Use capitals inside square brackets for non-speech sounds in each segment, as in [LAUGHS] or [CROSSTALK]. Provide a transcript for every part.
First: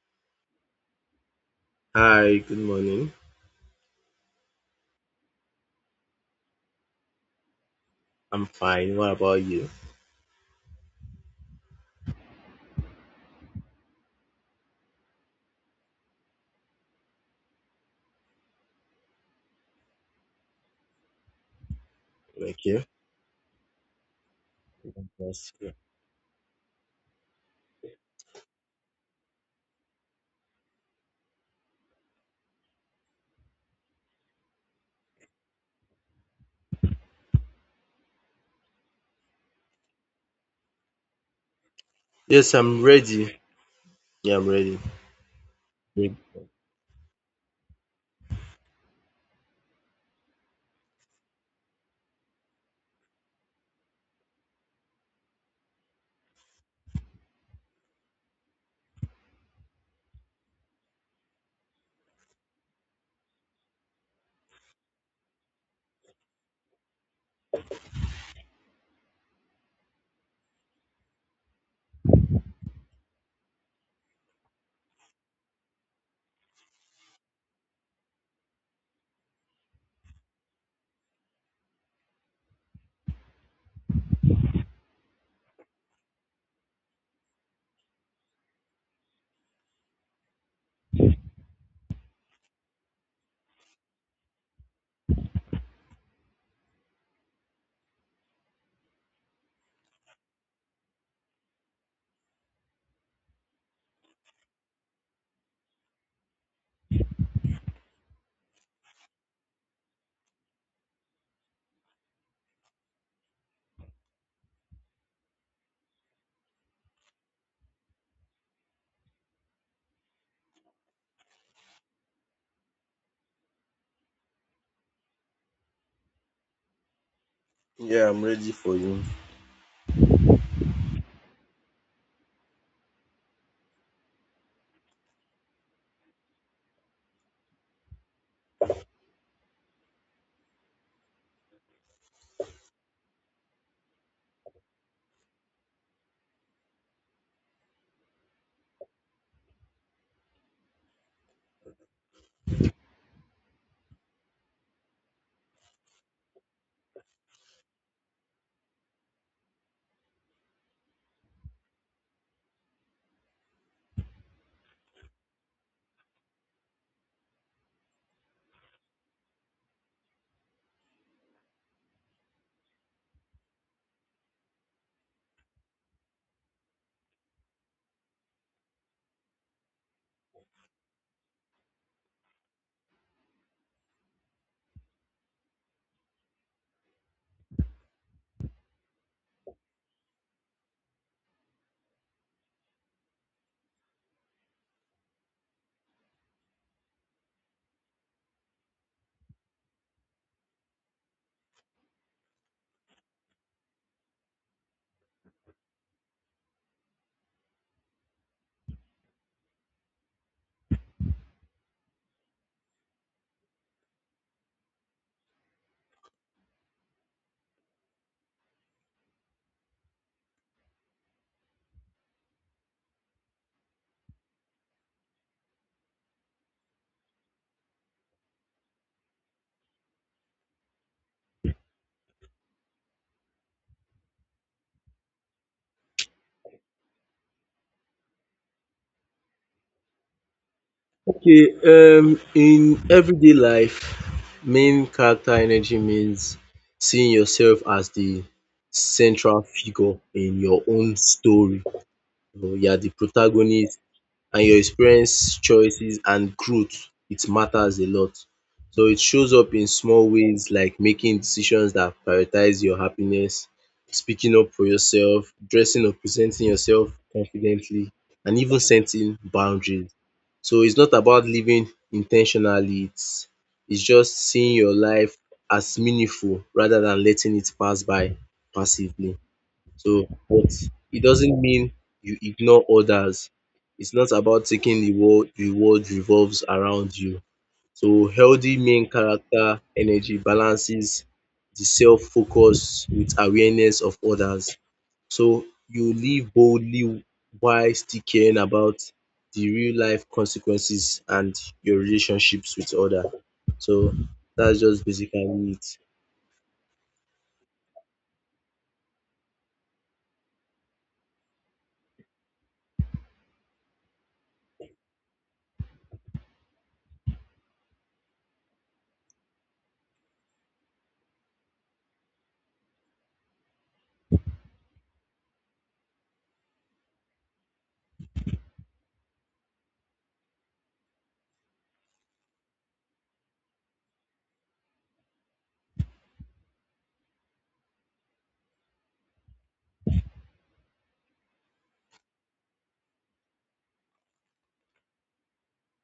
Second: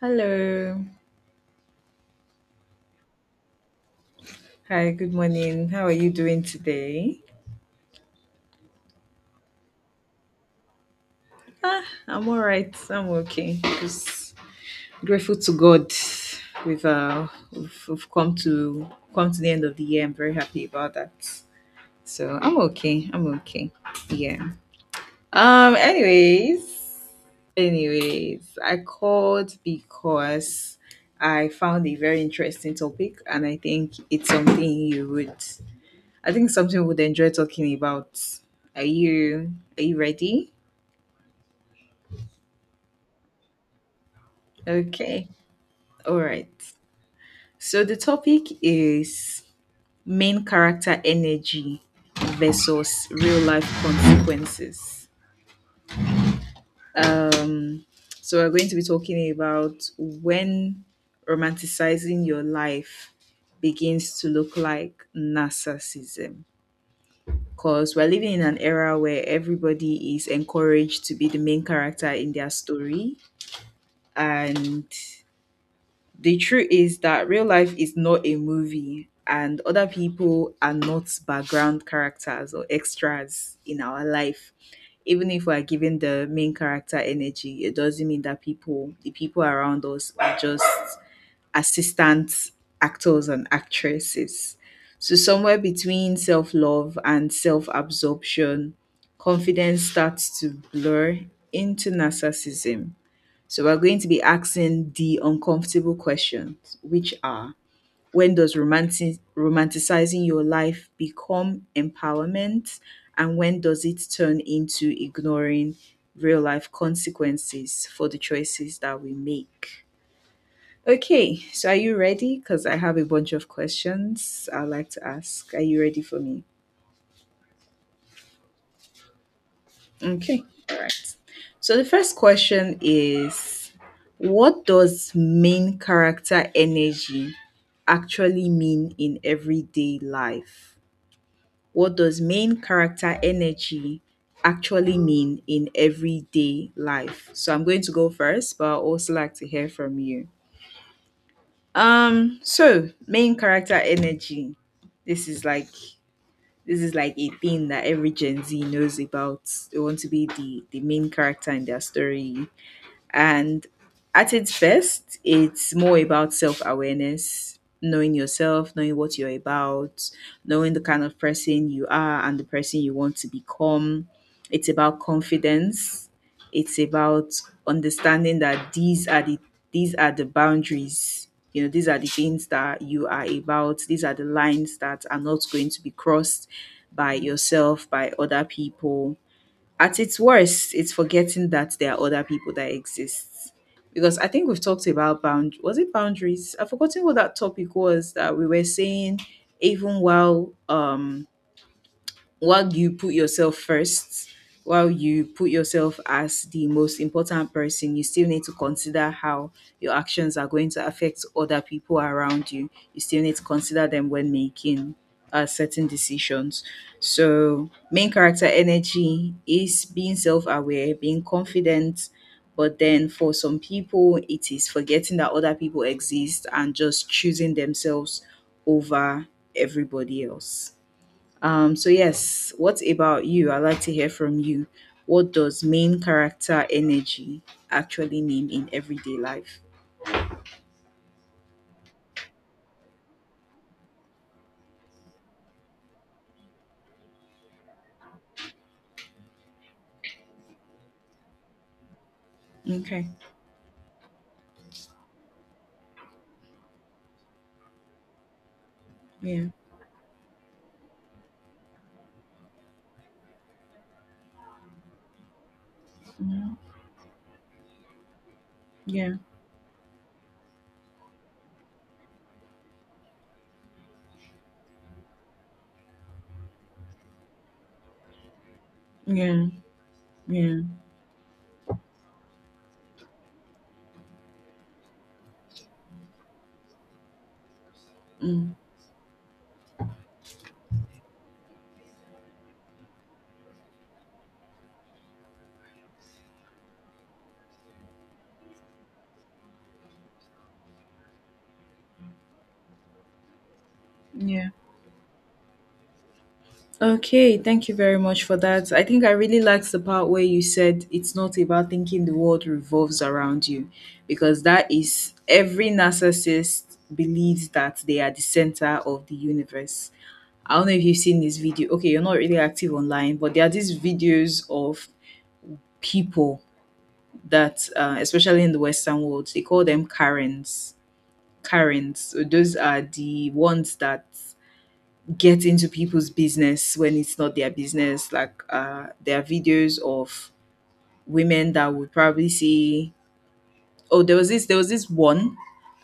Hello. Hi, good morning. Hi, good morning. How are you doing today? I'm fine. What about you? I'm all right. I'm okay. Just grateful to God. We've come to come to the end of the year. I'm very happy about that. So I'm Thank you. okay. I'm okay. Yeah. Yes, yeah. Um anyways, anyways, I called because I found a very interesting topic and I think it's something you would I think something we'd enjoy talking about. Are you ready? Yes, I'm ready. Yeah, I'm ready. Okay. Yeah, All right. So the topic is main character energy versus real life consequences. Um so we're going to be talking about when romanticizing your life begins to look like narcissism, because we're living in an era where everybody is encouraged to be the main character in their story. And the truth is that real life is not a movie, and other people are not background characters or extras in our life. Even if we're giving the main character energy, it doesn't mean that people, the people around us, are just assistant actors and actresses. So, somewhere between self love and self absorption, confidence starts to blur into narcissism. So we're going to be asking the uncomfortable questions, which are, when does romanticizing your life become empowerment? And when does it turn into ignoring real life consequences for the choices that we make? Okay, so are you ready? Because I have a bunch of questions I'd like to ask. Are you ready for me? yeah, I'm ready for you. Okay. All right. So the first question is, what does main character energy actually mean in everyday life? What does main character energy actually mean in everyday life? So I'm going to go first, but I'd also like to hear from you. So main character energy. This is like this is like a thing that every Gen Z knows about. They want to be the main character in their story. And at its best, it's more about self awareness, knowing yourself, knowing what you're about, knowing the kind of person you are and the person you want to become. It's about confidence. It's about understanding that these are the boundaries. You know, these are the things that you are about. These are the lines that are not going to be crossed by yourself, by other people. At its worst, it's forgetting that there are other people that exist. Because I think we've talked about bound, was it boundaries? I've forgotten what that topic was that we were saying. Even while you put yourself first, while you put yourself as the most important person, you still need to consider how your actions are going to affect other people around you. You still need to consider them when making certain decisions. So, main character energy is being self aware, being confident. But then for some people, it is forgetting that other people exist and just choosing themselves over everybody else. So yes, what about you? I'd like to hear from you. What does main character energy actually mean in everyday life? Okay, in everyday life, main character energy means seeing yourself as the central figure in your own story. You know, you are the Okay. protagonist, and your experience, choices, and growth, it matters a lot. So it shows Yeah. up in small ways, like making decisions that prioritize your happiness, speaking up for yourself, dressing or presenting Mhm. yourself confidently, and even Yeah. setting boundaries. So it's not about living intentionally, it's just seeing your life as meaningful rather than letting it pass by passively. Yeah. So, but Yeah. it doesn't mean you ignore others. It's not about taking the world revolves around you. So Mm. healthy main character energy balances the self-focus with awareness of others. So you live boldly while still caring about the real life consequences and your relationships with others. So Yeah. that's just basically it. Okay, thank you very much for that. I think I really liked the part where you said it's not about thinking the world revolves around you, because that is, every narcissist believes that they are the center of the universe. I don't know if you've seen this video. Okay, you're not really active online, but there are these videos of people that, especially in the Western world, they call them Karens. Karens. So those are the ones that get into people's business when it's not their business. Like there are videos of women that would probably say, oh, there was this one.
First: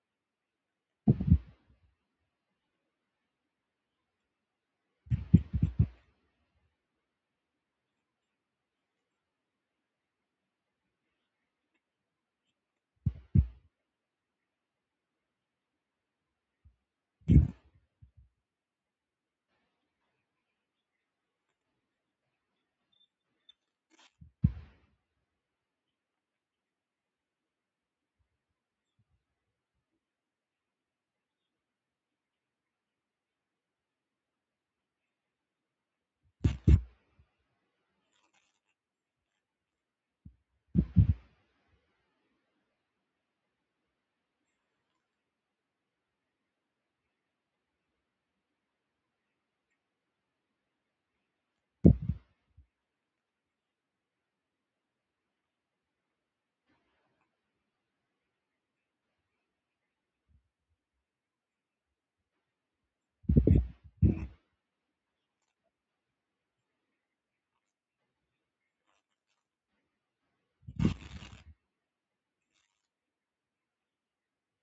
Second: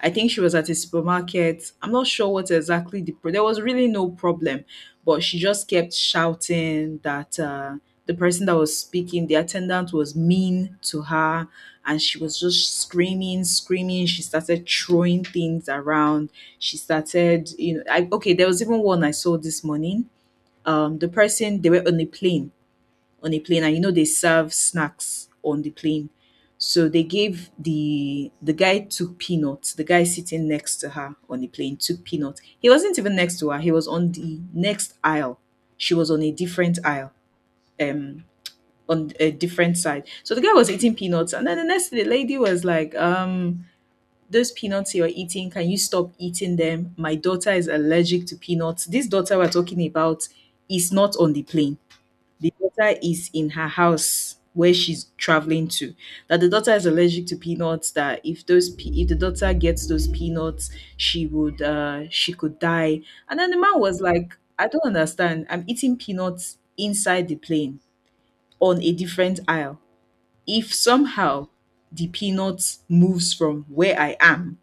I think she was at a supermarket. I'm not sure what exactly there was really no problem, but she just kept shouting that the person that was speaking, the attendant, was mean to her. And she was just screaming, she started throwing things around, she started, you know. Okay, there was even one I saw this morning. The person, they were on a plane, on a plane, and you know they serve snacks on the plane. So they gave, the guy took peanuts, the guy sitting next to her on the plane took peanuts. He wasn't even next to her, he was on the next aisle. She was on a different aisle. um on a different side. So the guy was eating peanuts, and then the next day, the lady was like, those peanuts you're eating, can you stop eating them? My daughter is allergic to peanuts. This daughter we're talking about is not on the plane. The daughter is in her house where she's traveling to. That the daughter is allergic to peanuts. That if those if the daughter gets those peanuts, she would she could die. And then the man was like, "I don't understand. I'm eating peanuts inside the plane on a different aisle. If somehow the peanuts moves from where I am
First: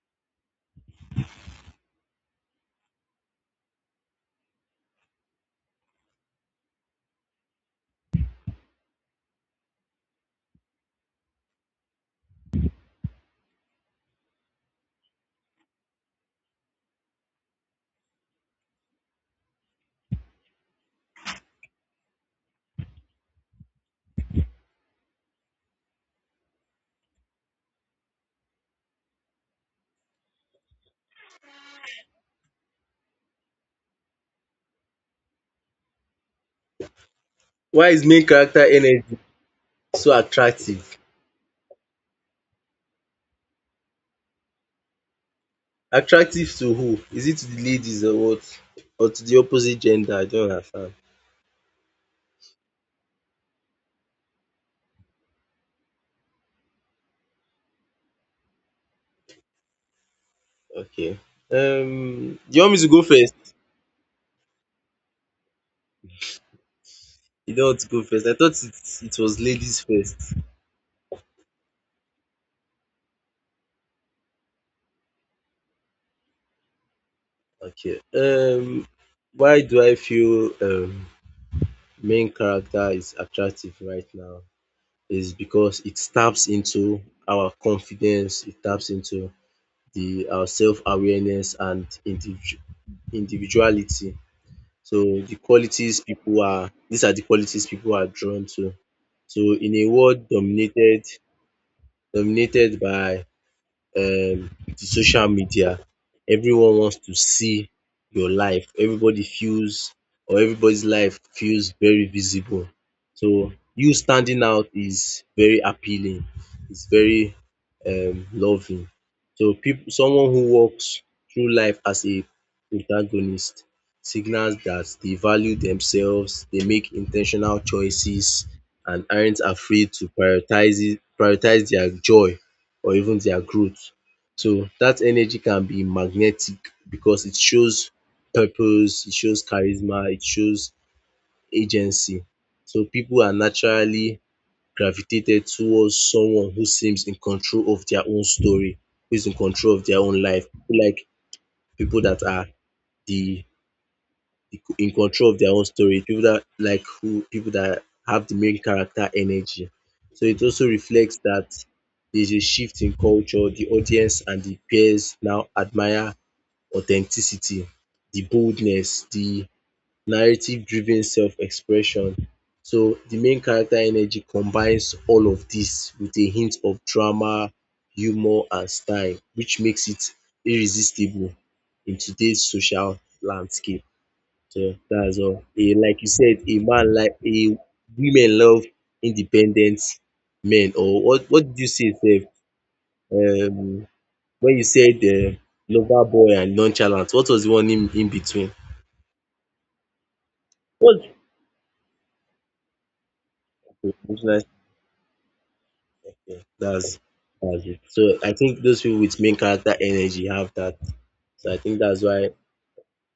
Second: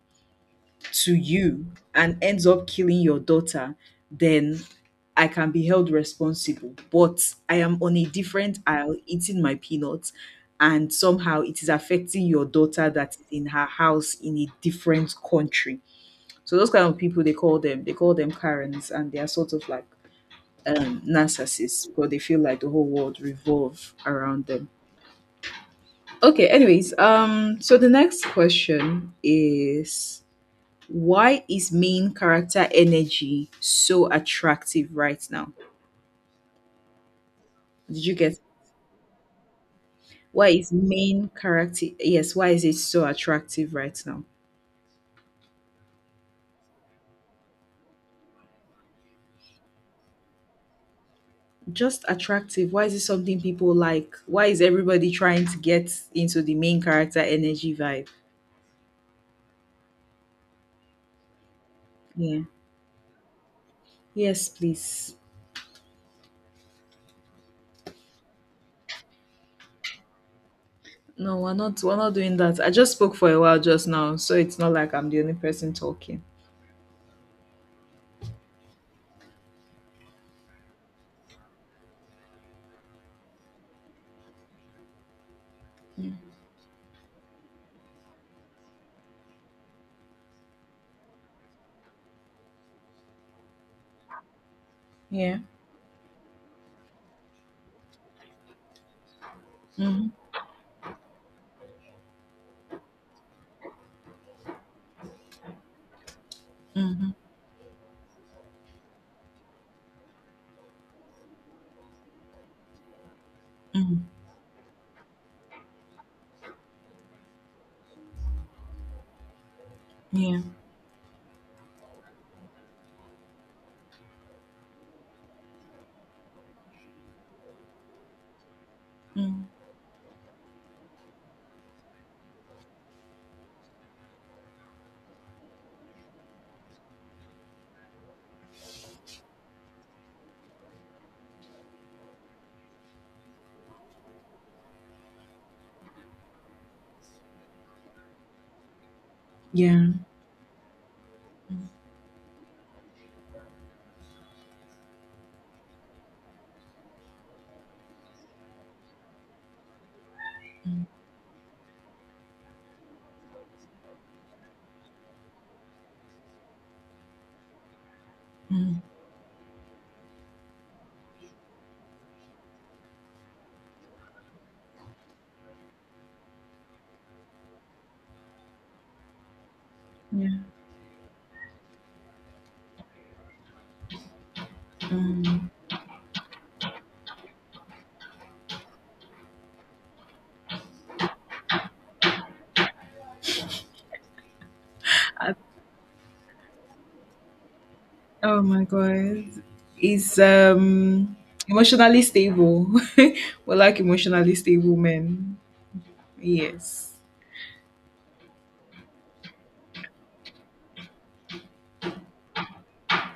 to you and ends up killing your daughter, then I can be held responsible. But I am on a different aisle eating my peanuts, and somehow it is affecting your daughter that is in her house in a different country. So those kind of people, they call them Karens, and they are sort of like narcissists, because they feel like the whole world revolve around them. Okay, anyways, so the next question is, why is main character energy so attractive right now? Why Did is you main get, character energy so why is attractive? main character yes, why is it so attractive right now? Attractive to who? Is it to the ladies or what? Or to the opposite gender? I don't understand. Just attractive. Why is it something people like? Why is everybody trying to get into the main character energy vibe? Okay. Yeah. Do you want me to go first? Yes, please. You don't want to go first. I thought it was ladies first. No, we're not, we're not doing that. I just spoke for a while just now, so it's not like I'm the only person talking. Okay. Why do I feel main character is attractive right now? Is because it taps into our confidence. It taps into the our self awareness and individuality. So Yeah. These are the qualities people are drawn to. So in a Mm-hmm. world dominated by the social media. Everyone wants Mm-hmm. to see your life. Everybody feels or everybody's life feels very visible. So you Mm-hmm. standing out is very appealing. It's very loving. So people someone Yeah. who walks through life as a protagonist signals that they value themselves, they make intentional choices and aren't Mm-hmm. afraid to prioritize their joy or even their growth. So that energy can be magnetic because it shows purpose, it shows charisma, it shows agency. So people are naturally gravitated towards someone who seems in control of their own story, who is in control of their Yeah. own life, who like people that are the in control of their own story, people that like who people that have the main character energy. So it also Mm-hmm. reflects that there's a shift in culture. The audience and the peers now admire authenticity, the Mm-hmm. boldness, the narrative-driven self-expression. So the main character energy combines all of this with a hint of drama, humor, and style, which makes it Yeah. irresistible in today's social landscape. So that's all. Mm. A, like you said, a man like a women love independent men. Or what? What did you say, Sef? Um, when you said lover boy and nonchalant, what was the one in Oh between? my god. He's What? um emotionally stable. [LAUGHS] We like emotionally Emotional- stable men. yeah, Yes. That's it. So I think those people with main character energy have that. So I think that's why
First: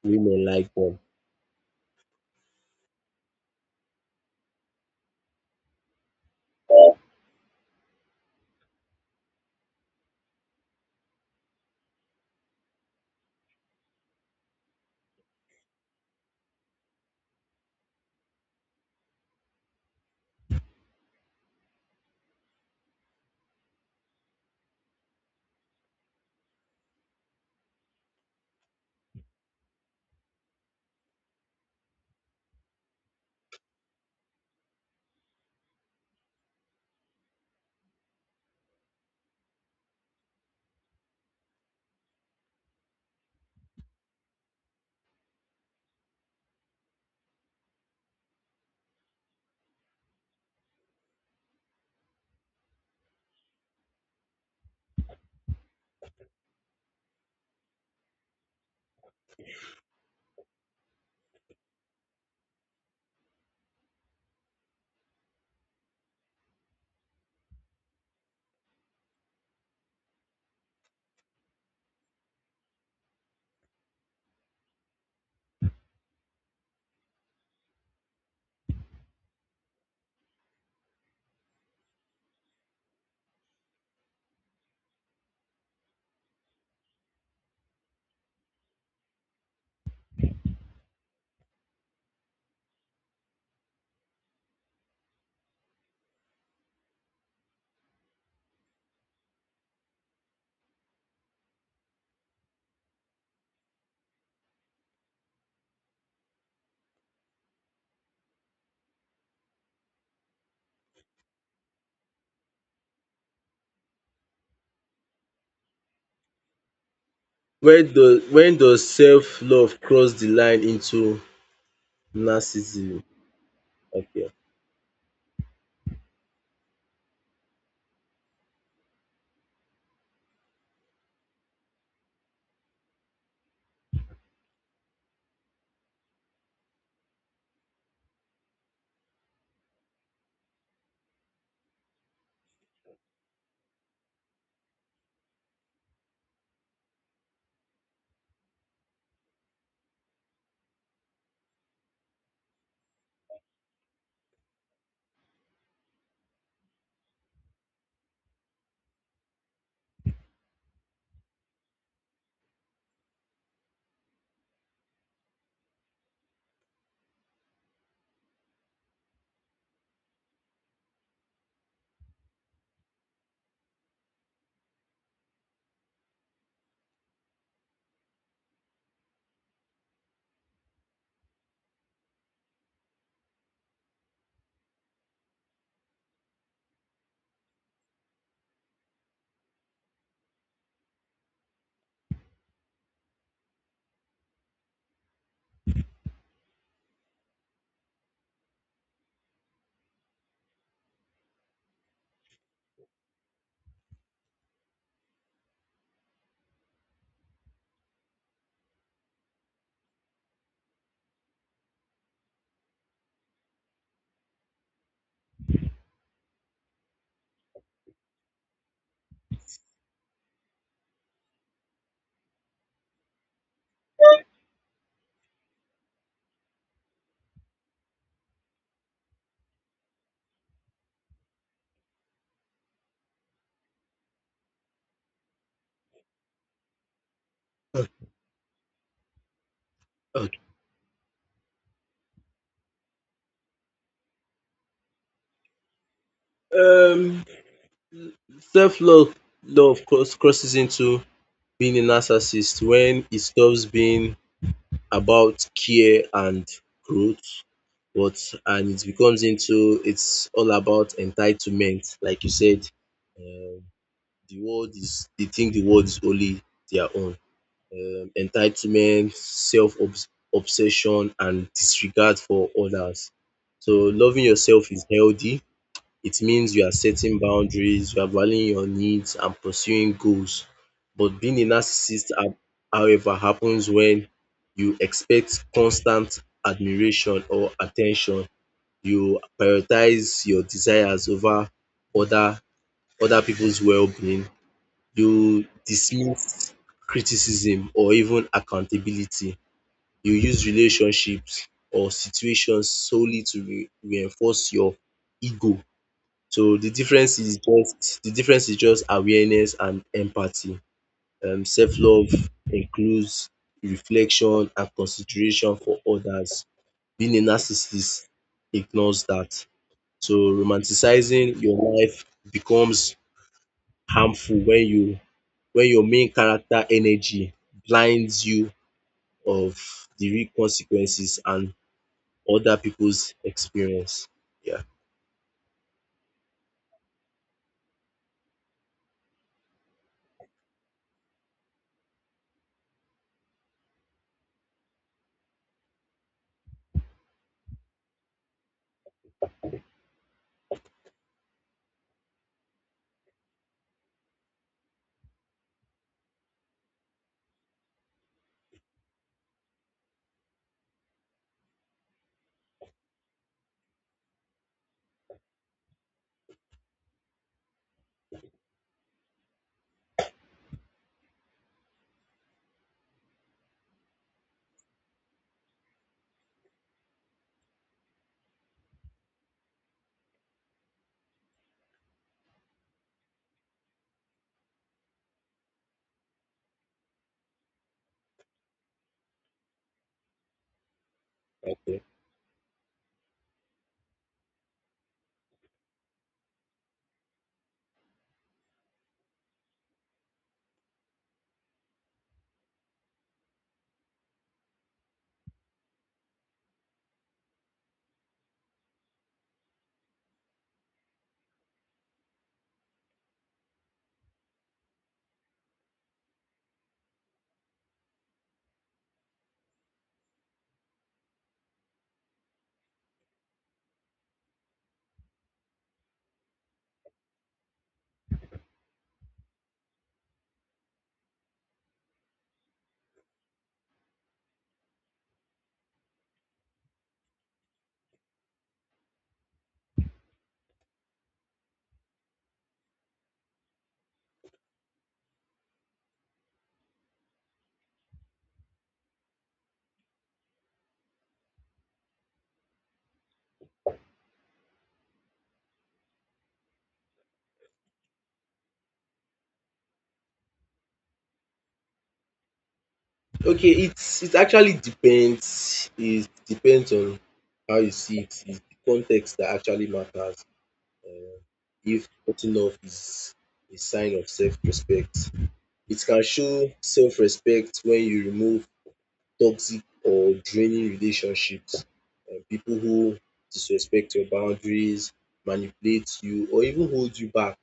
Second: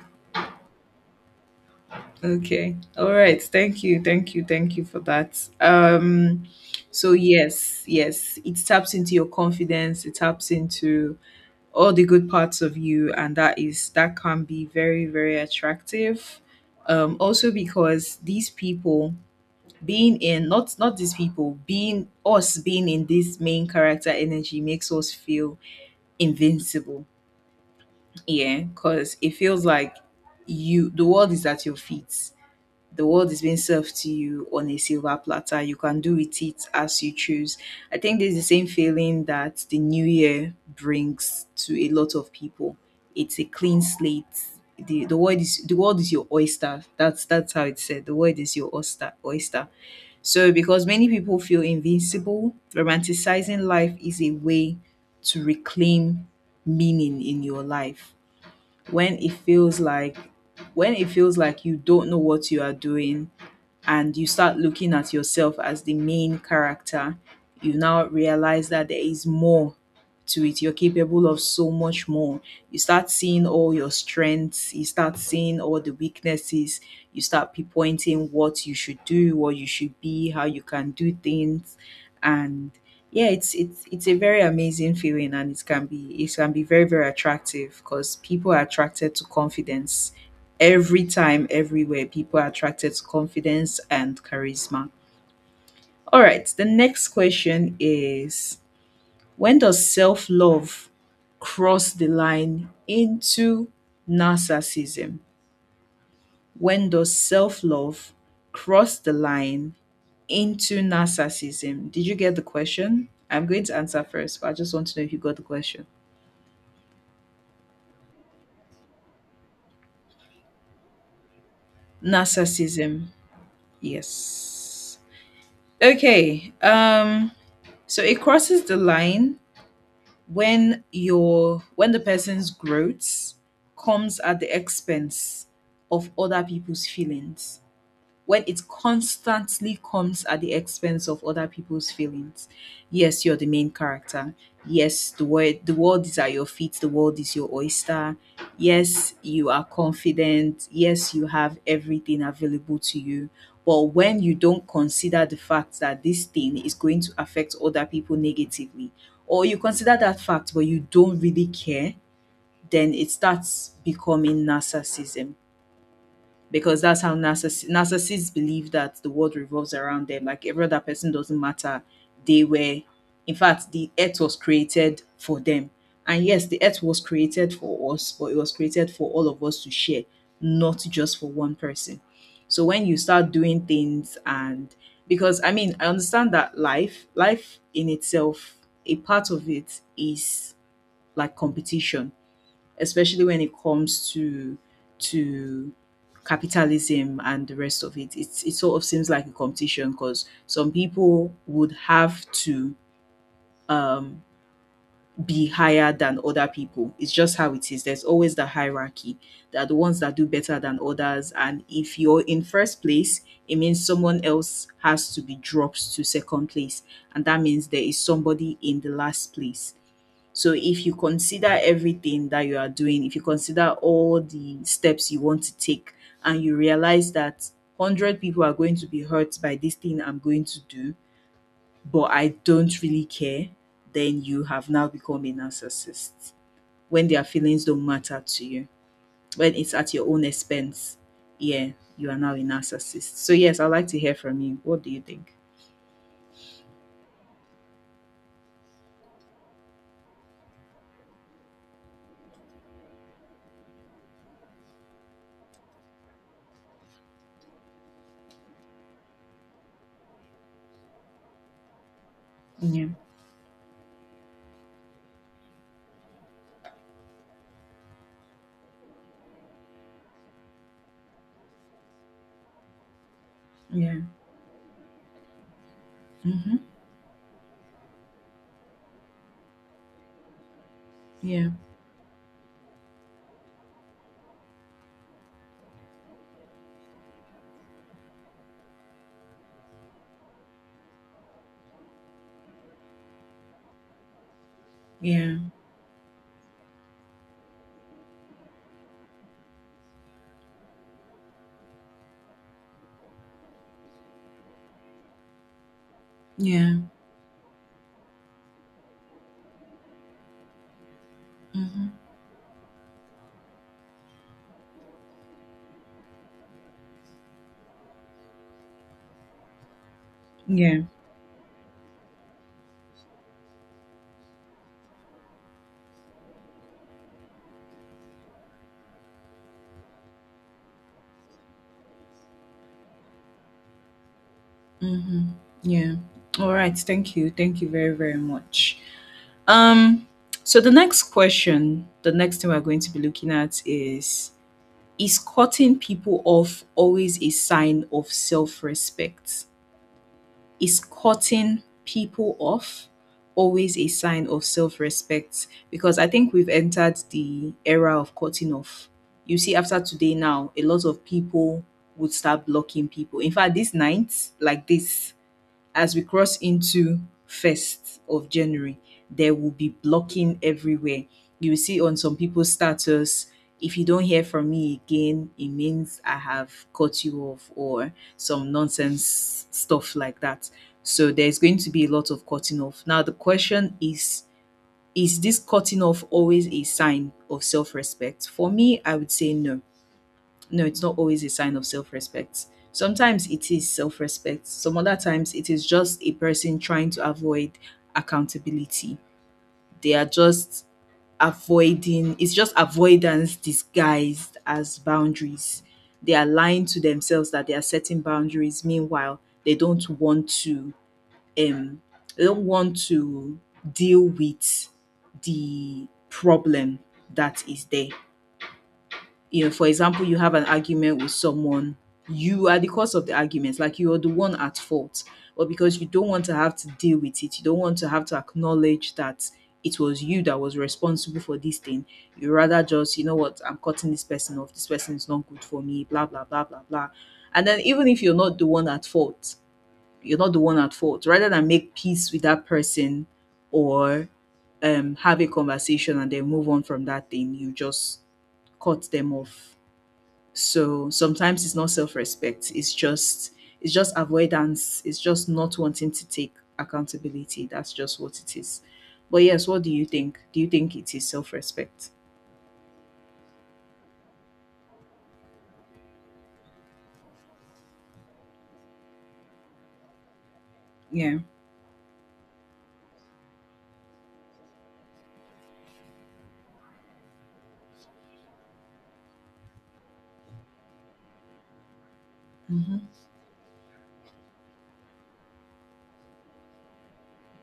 women like them. Okay. All right. Thank you. Thank you. Thank you for that. So yes, yes, it taps into your confidence, it taps into all the good parts of you, and that is, that can be very very attractive. Also because these people being in, not these people, being us being in this main character energy makes us feel invincible. Yeah, because it feels like, you, the world is at your feet, the world is being served to you on a silver platter, you can do with it as you choose. I think this is the same feeling that the new year brings to a lot of people. It's a clean slate. The world is, the world is your oyster. That's how it's said. The world is your oyster. Oyster. So, because many people feel invincible, romanticizing life is a way to reclaim meaning in your life. When it feels like when it feels like you don't know what you are doing, and you start looking at yourself as the main character, you now realize that there is more to it. You're capable of so much more. You start seeing all your strengths, you start seeing all the weaknesses, you start pinpointing what you should do, what you should be, how you can do things. And yeah, it's a very amazing feeling, and it can be very, very attractive, because people are attracted to confidence every time, everywhere, people are attracted to confidence and charisma. All right, the next question is, when does self love cross the line into narcissism? When does self love cross the line into narcissism? Did you get the question? I'm going to answer first, but I just want to know if you got the question. Where does When does self love cross the line into narcissism? Narcissism, Okay. yes. Okay, so it crosses the line when your, when the person's growth comes at the expense of other people's feelings, when it constantly comes at the expense of other people's feelings. Yes, you're the main character. Yes, the world is at your feet, the world is your oyster. Yes, you are confident. Yes, you have everything available to you. But when you don't consider the fact that this thing is going to affect other people negatively, or you consider that fact but you don't really care, then it starts becoming narcissism, because that's how narcissists believe that the world revolves around them. Like every other person doesn't matter. They were, in fact, the earth was created for them. And yes, the earth was created for us, but it was created for all of us to share, not just for one person. So when you start doing things and because I mean, I understand that life in itself, a part of it is like competition, especially when it comes to to capitalism and the rest of it. It sort of seems like a competition because some people would have to um, be higher than other people. It's just how it is. There's always the hierarchy. There are the ones that do better than others, and if you're in first place, it means someone else has to be dropped to second place, and that means there is somebody in the last place. So if you consider everything that you are doing, if you consider all the steps you want to take and you realize that 100 people are going to be hurt by this thing I'm going to do, but I don't really care, then you have now become a narcissist. When their feelings don't matter to you, when it's at your own Okay. expense, yeah, you are now a narcissist. So yes, I'd like to hear from you. What do you think? Um Self-love love crosses into being a narcissist when it stops being about care and growth, but and it becomes into it's all about entitlement. Like you said, Yeah, um the world is, they think the world is only their own. Entitlement, self obs obsession, and disregard for others. So yeah, loving yourself is healthy, it means mm-hmm. you are setting boundaries, you are valuing your needs and pursuing goals. But being a Yeah, narcissist, however, happens when you expect constant admiration or attention. You prioritize your desires over other other people's well-being. yeah, You dismiss criticism or even accountability. You use relationships or situations solely to reinforce your ego. So yeah, the difference is just awareness and empathy. Mm-hmm. Self-love includes reflection and consideration for others. Being a narcissist ignores that. So Yeah. romanticizing your life becomes harmful when you, when your main character energy blinds you of the real consequences and other people's experience. Yeah, Mm-hmm. Yeah. All right. Thank you. Thank you very, very much. Um, so the next question, the next thing we're going to be looking at is cutting people off always a sign of self respect? Is cutting people off always a sign of self respect? Because I think we've entered the era of cutting off. You see, after today, now, a lot of people would start blocking people. In fact, this night, like this, as we cross into first of January, there will be blocking everywhere. You will see on some people's status, if you don't hear from me again, it means I have cut you off or some nonsense stuff like that. So there's going to be a lot of cutting off. Now the question is this cutting off always a sign of self-respect? For me, I would say no. No, it's not always a sign of okay. self respect. Sometimes it is self respect, some other times it is just a person trying to avoid accountability. They are just avoiding, it's just avoidance disguised as boundaries. They are lying to themselves that they are setting boundaries. Meanwhile, they don't want to um they don't want to deal with the problem that is there. For example, you have an argument with someone, you are the cause of the argument, like you are the one at fault. But because you don't want to have to deal with it, you don't want to have to acknowledge that it was you that was responsible for this thing. You rather just, you know what, I'm cutting this person off. This person is not good for me, blah, blah, blah, blah, blah. And then even if you're not the one at fault, you're not the one at fault, rather than make peace with that person or have a conversation and then move on from that thing, you just cut them off. So sometimes it's not self-respect. It's just avoidance. It's just not wanting to take accountability. That's just what it is. But yes, what do you think? Do you think it is self-respect? Okay, it's, it actually depends. It depends on how you see it. It's the context that actually matters. Uh, Yeah. if cutting off is a sign of self-respect, it can show self-respect when you remove toxic or draining relationships, people Hmm. who disrespect your boundaries, manipulate you, or even hold you back.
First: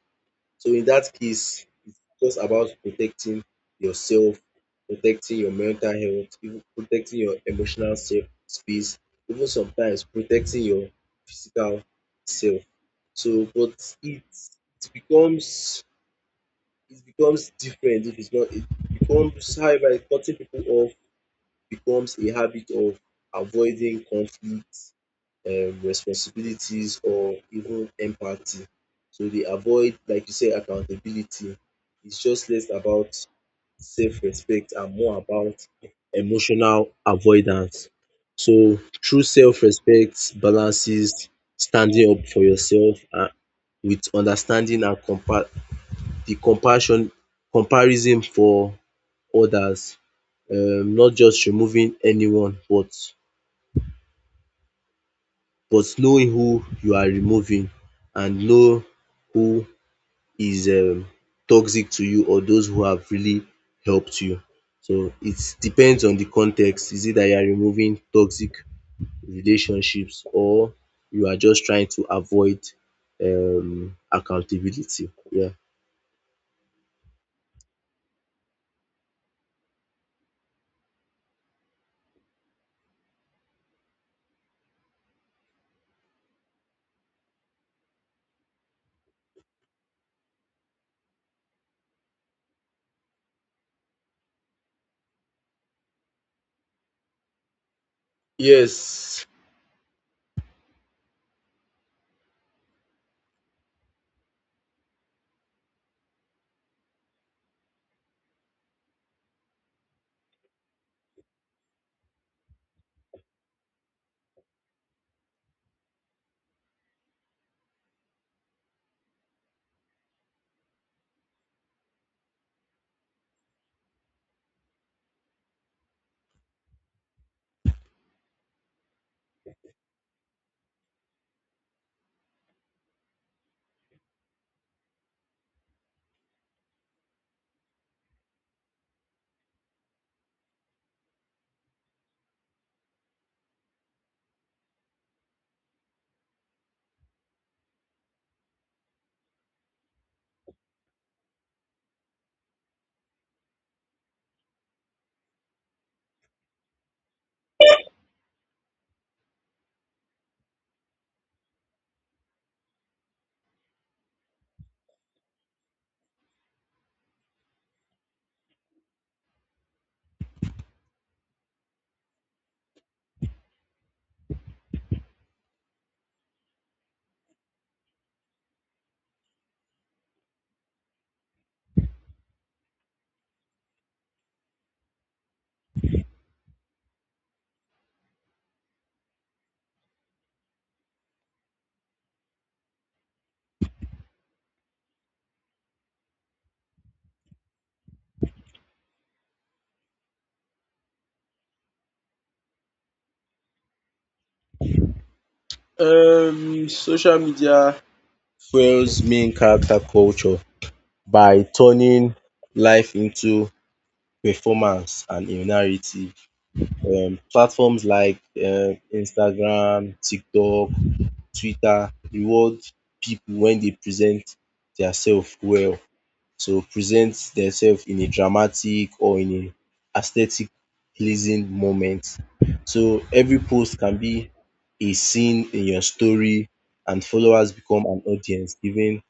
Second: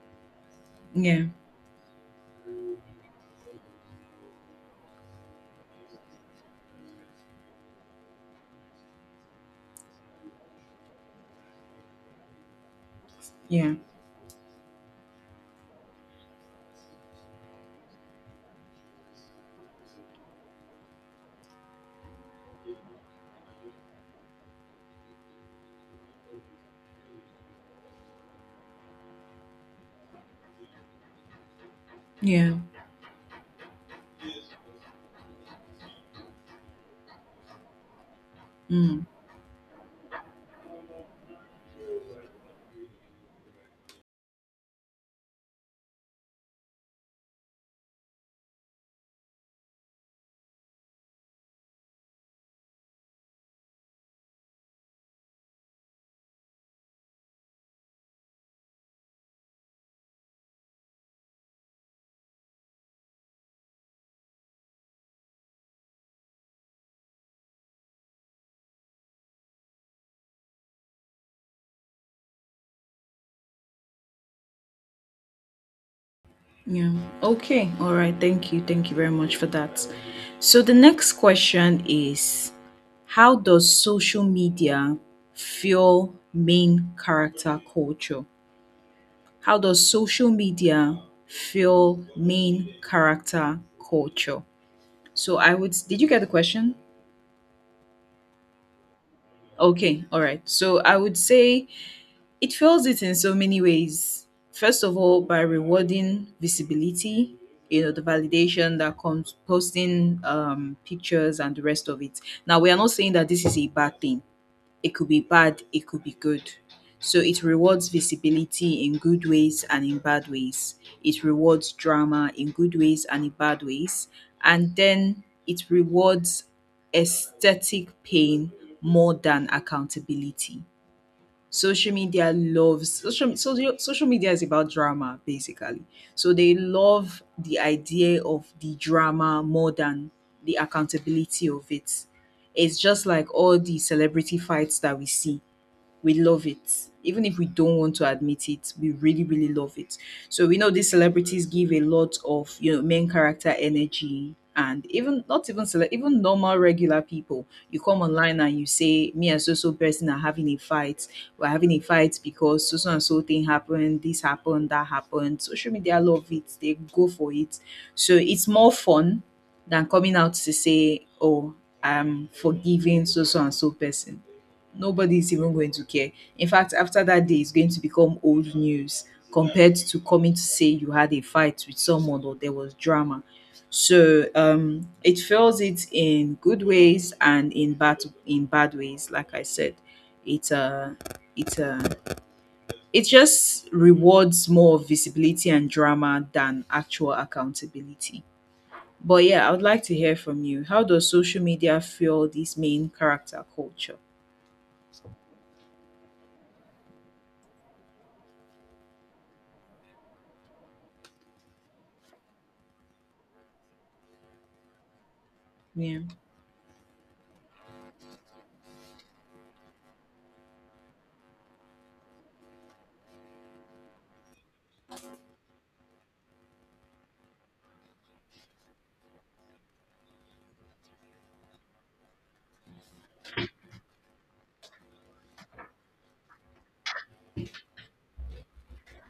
So in that Yeah. case, it's just about protecting yourself, protecting your mental health, even protecting your emotional self space, even sometimes protecting your physical self. So Yeah. but it becomes it becomes different if it's not. It becomes However, cutting people off becomes a habit of avoiding conflict, responsibilities, or even empathy. So they avoid, like you say, accountability. It's just Yeah. less about self respect and more about emotional avoidance. So Mm. true self respect balances standing up for yourself and with understanding and the compassion, comparison for others, not just removing anyone, but know who you are removing, and know who is toxic to you or those who have really helped you. So it depends on the context. Is it that you are removing toxic relationships, or you are just trying to avoid accountability? Yeah. Yeah. Okay. All right. Thank you. Thank you very much for that. So the next question is, how does social media fuel main character culture? How does social media fuel main character culture? So I would did you get the question? Yes, Okay, all right. So I would say it fuels it in so many ways. First of all, by rewarding visibility, the validation that comes posting pictures and the rest of it. Now, we are not saying that this is a bad thing. It could be bad, it could be good. So it rewards visibility in good ways and in bad ways. It rewards drama in good ways and in bad ways. And then it rewards aesthetic pain more than accountability. Social media loves social media is about drama basically. So they love the idea of the drama more than the accountability of It's just like all the celebrity fights that we see. We love it. Even if we don't want to admit it, we really, really love it. So we know these celebrities give a lot of, main character energy, and even not even cele- even normal regular people. You come online and you say, me and so so person are having a fight. We're having a fight because so so and so thing happened, this happened, that happened. Social media love it, they go for it. So it's more fun than coming out to say, oh, I'm forgiving so so and so person. Nobody's even going to care. In fact, after that day, it's going to become old news compared to coming to say you had a fight with someone or there was drama. So it fails it in good ways and in bad ways. Like I said, it uh, it uh, it just rewards more visibility and drama than actual accountability. But yeah, I would like to hear from you. How does social media fuel this main character culture? Social media fuels main character culture by turning life into performance and a Yeah. narrative. Platforms like Instagram, TikTok, Twitter reward people when they present themselves well, to present themselves in a dramatic or in a aesthetic pleasing moment. So every post can be a scene in your story, and followers become an audience giving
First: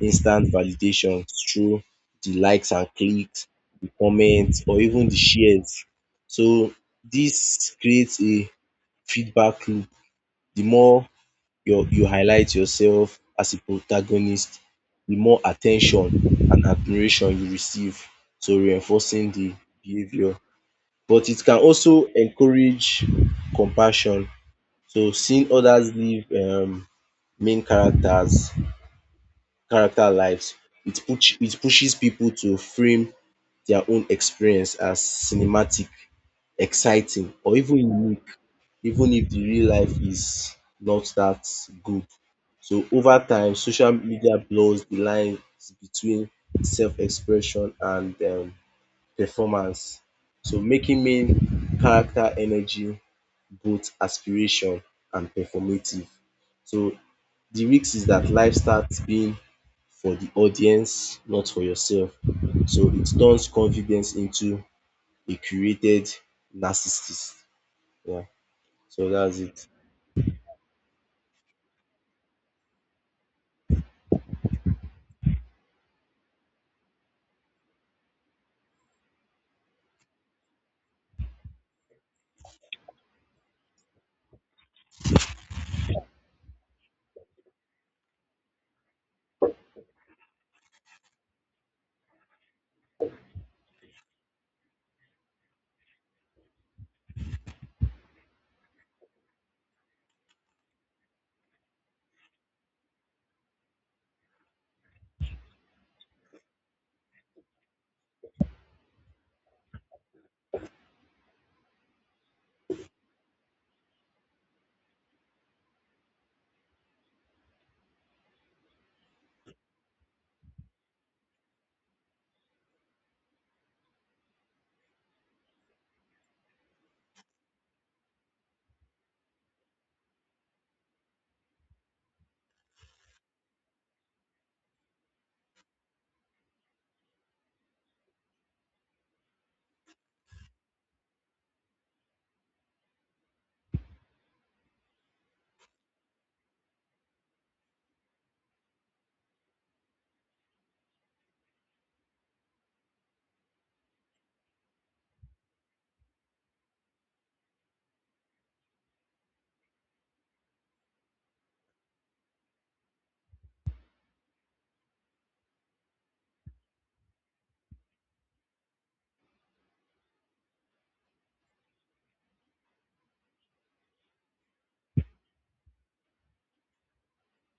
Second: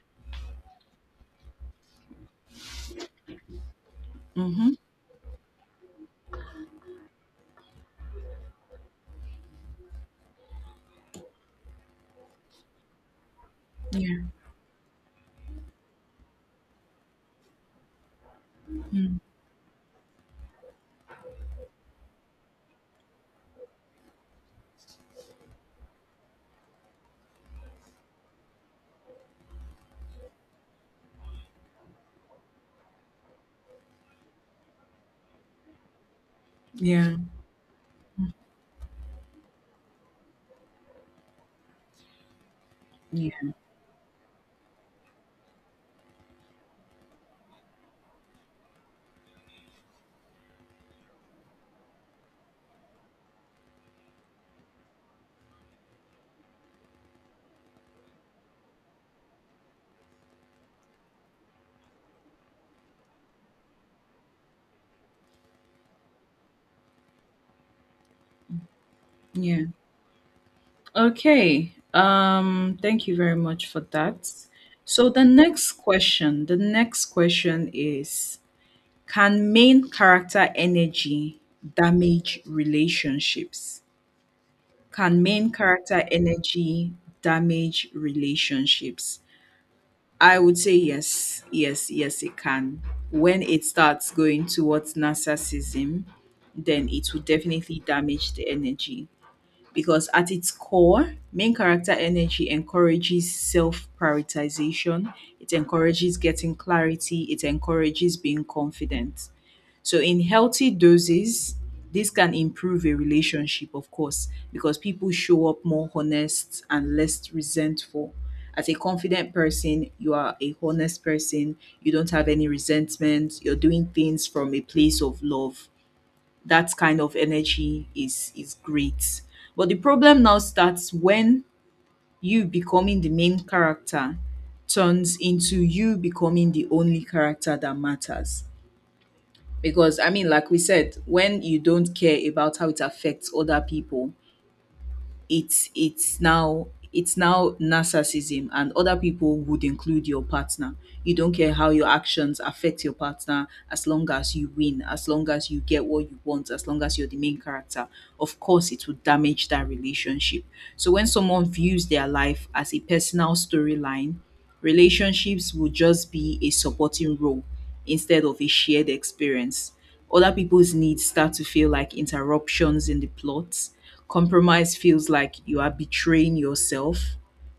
instant validation through the likes and clicks, the comments, Mm-hmm. or even the shares. So this creates a feedback loop. The more you highlight yourself as a Yeah. protagonist, the more attention and admiration you receive, so reinforcing the behaviour. But it can also encourage compassion. So seeing others live main characters character lives, it pushes people to frame their own experience as cinematic, Yeah. exciting, or even unique, even if the real life is not that good. So over Yeah. time, social media blurs the lines between self-expression and performance. So making main character energy both aspiration and performative. So the risk is that life starts being for the audience, not for yourself. So it turns confidence into a curated narcissist. Yeah. So that's Yeah. it. Okay. Thank you very much for that. So the next question is, can main character energy damage relationships? Can main character energy damage relationships? I would say yes, yes, yes, it can. When it starts going towards narcissism, then it will definitely damage the energy. Because at its core, main character energy encourages self prioritization, it encourages getting clarity, it encourages being confident. So, in healthy doses, this can improve a relationship, of course, because people show up more honest and less resentful. As a confident person, you are a honest person, you don't have any resentment, you're doing things from a place of love. That kind of energy is great. But the problem now starts when you becoming the main character turns into you becoming the only character that matters. Because I mean, like we said, when you don't care about how it affects other people, it's it's now it's now narcissism, and other people would include your partner. You don't care how your actions affect your partner, as long as you win, as long as you get what you want, as long as you're the main character. Of course it will damage that relationship. So when someone views their life as a personal storyline, relationships would just be a supporting role instead of a shared experience. Other people's needs start to feel like interruptions in the plot. Compromise feels like you are betraying yourself,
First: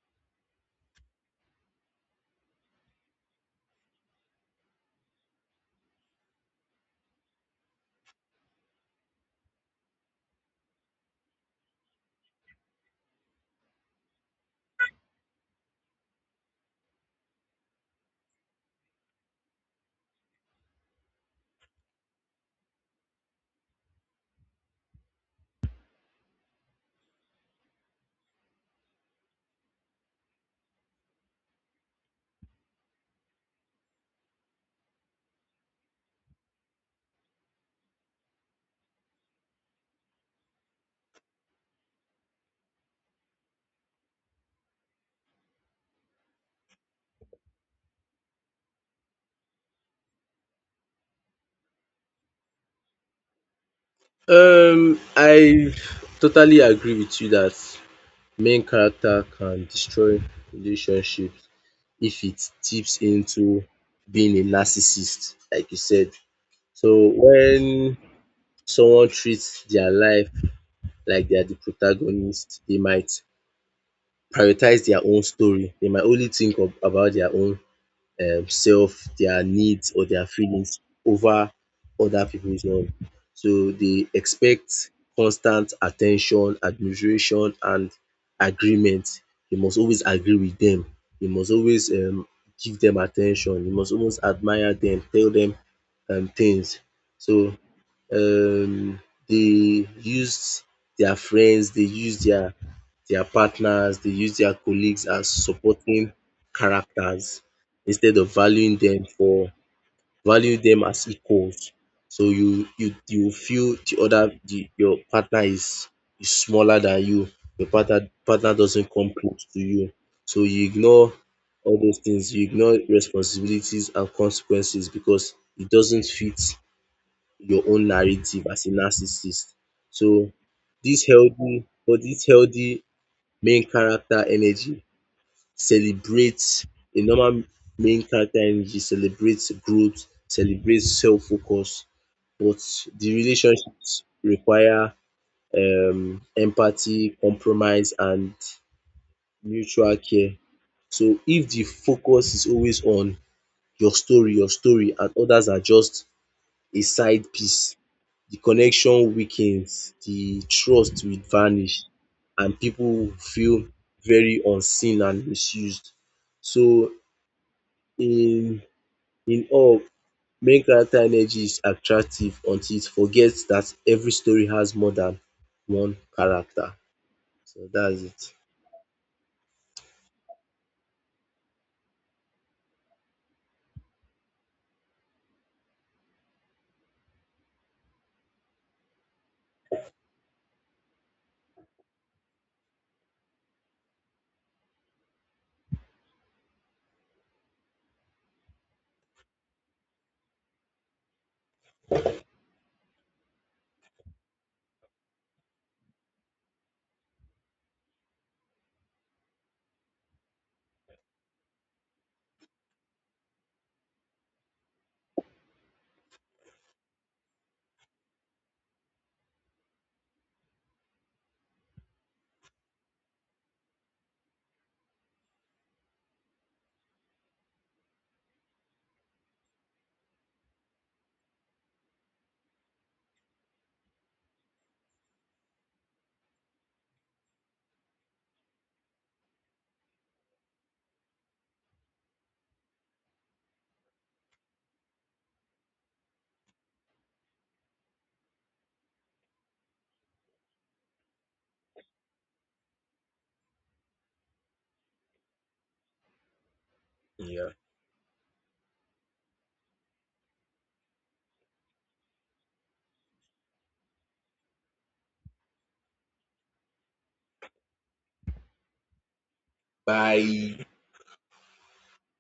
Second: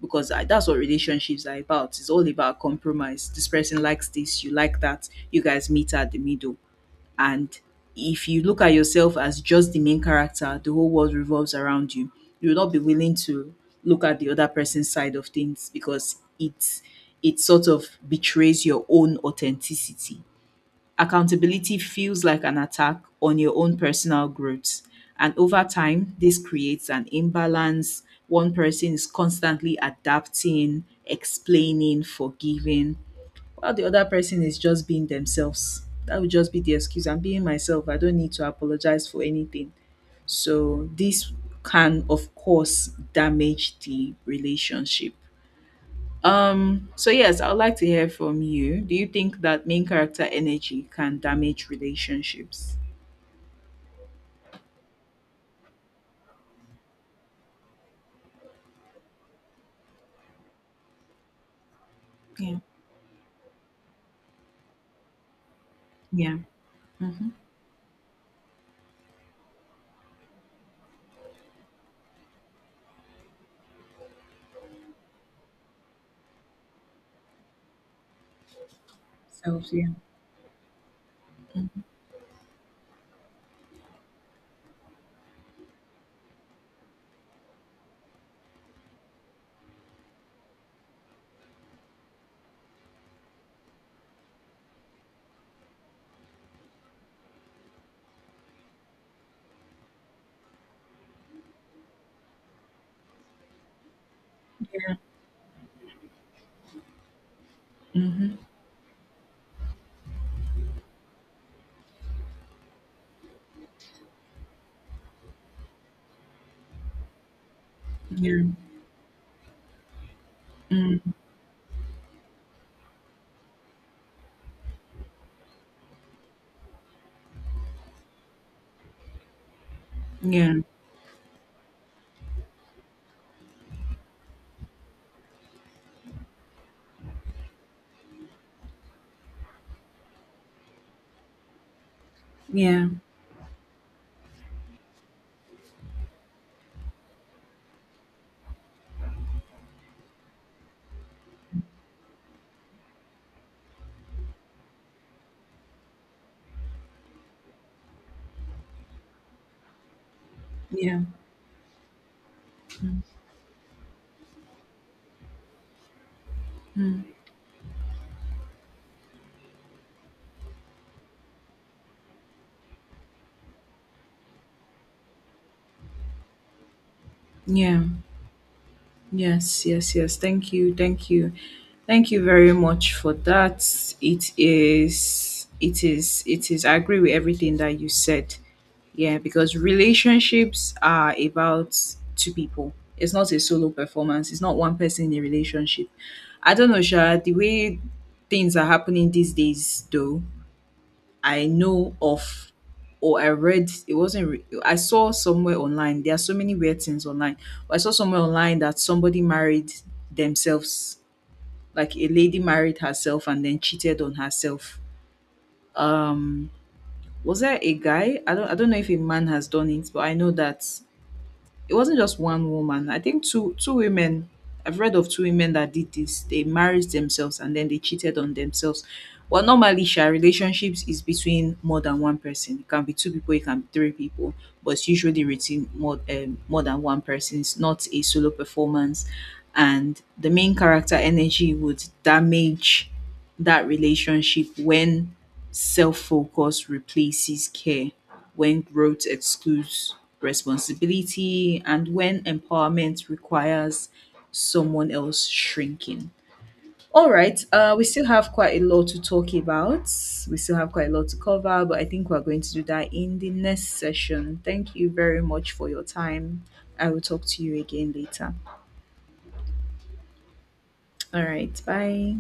because that's what relationships are about. It's all about compromise. This person likes this, you like that. You guys meet at the middle. And if you look at yourself as just the main character, the whole world revolves around you. You will not be willing to look at the other person's side of things because it sort of betrays your own authenticity. Accountability feels like an attack on your own personal growth. And over time, this creates an imbalance. One person is constantly adapting, explaining, forgiving, while the other person is just being themselves. That would just be the excuse. I'm being myself. I don't need to apologize for anything. So this can of course damage the relationship. So yes, I would like to hear from you. Do you think that main character energy can damage relationships? I totally agree with you that main character can destroy relationships if it Yeah. tips into being a narcissist, like you said. Yeah. So Mm-hmm. when someone treats their life like they are the protagonist, they might prioritize their own story. They might only think of about their own self, their Self, needs, yeah. or their feelings over other people's own. So they expect constant attention, admiration, and agreement. You must always agree with them. You must always give them attention. You must always admire them, tell them things. So um they used their friends, they used their partners, they used their colleagues as supporting characters instead of Mm-hmm. valuing them for value them as equals. So you feel the your partner is smaller than you. Your Yeah. partner doesn't come close to you. So you Mm. ignore all those things, you ignore responsibilities and consequences because it doesn't fit your own narrative as a narcissist. So Yeah. This healthy main character energy celebrates a normal main character energy celebrates growth, celebrates self-focus, but Yeah. the relationships require empathy, compromise, and mutual care. So if the focus is always on your story and others are just a side piece, the connection weakens, the Yeah. trust will vanish, and people will feel very unseen and misused. So Mm. in in all, main character energy is attractive until it forgets that every story has more than one character. So Yeah. that's it. Yes. Yes. Yes. Thank you. Thank you. Thank you very much for that. It is, it is, it is. I agree with everything that you said. Yeah, because relationships are about two people. It's not a solo performance. It's not one person in a relationship. I don't know, Sha. The way things are happening these days, though, I know of, or I read. It wasn't. I saw somewhere online. There are so many weird things online. But I saw somewhere online that somebody married themselves, like a lady married herself and then cheated on herself. Um was there a guy? I don't know if a man has done it, but I know that it wasn't just one woman. I think two women. I've read of two women that did this. They married themselves and then they cheated on themselves. Well, normally, Sha, relationships is between more than one person. It can be two people, it can be three people, but it's usually written more than one person. It's not a solo performance, and the main character energy would damage that relationship when self focus replaces care, when growth excludes responsibility, and when empowerment requires someone else shrinking. All right, Yeah. We still have quite a lot to talk about. We still have quite a lot to cover, but I think we're going to do that in the next session. Thank you very much for your time. I will talk to you again later. Bye. All right, bye.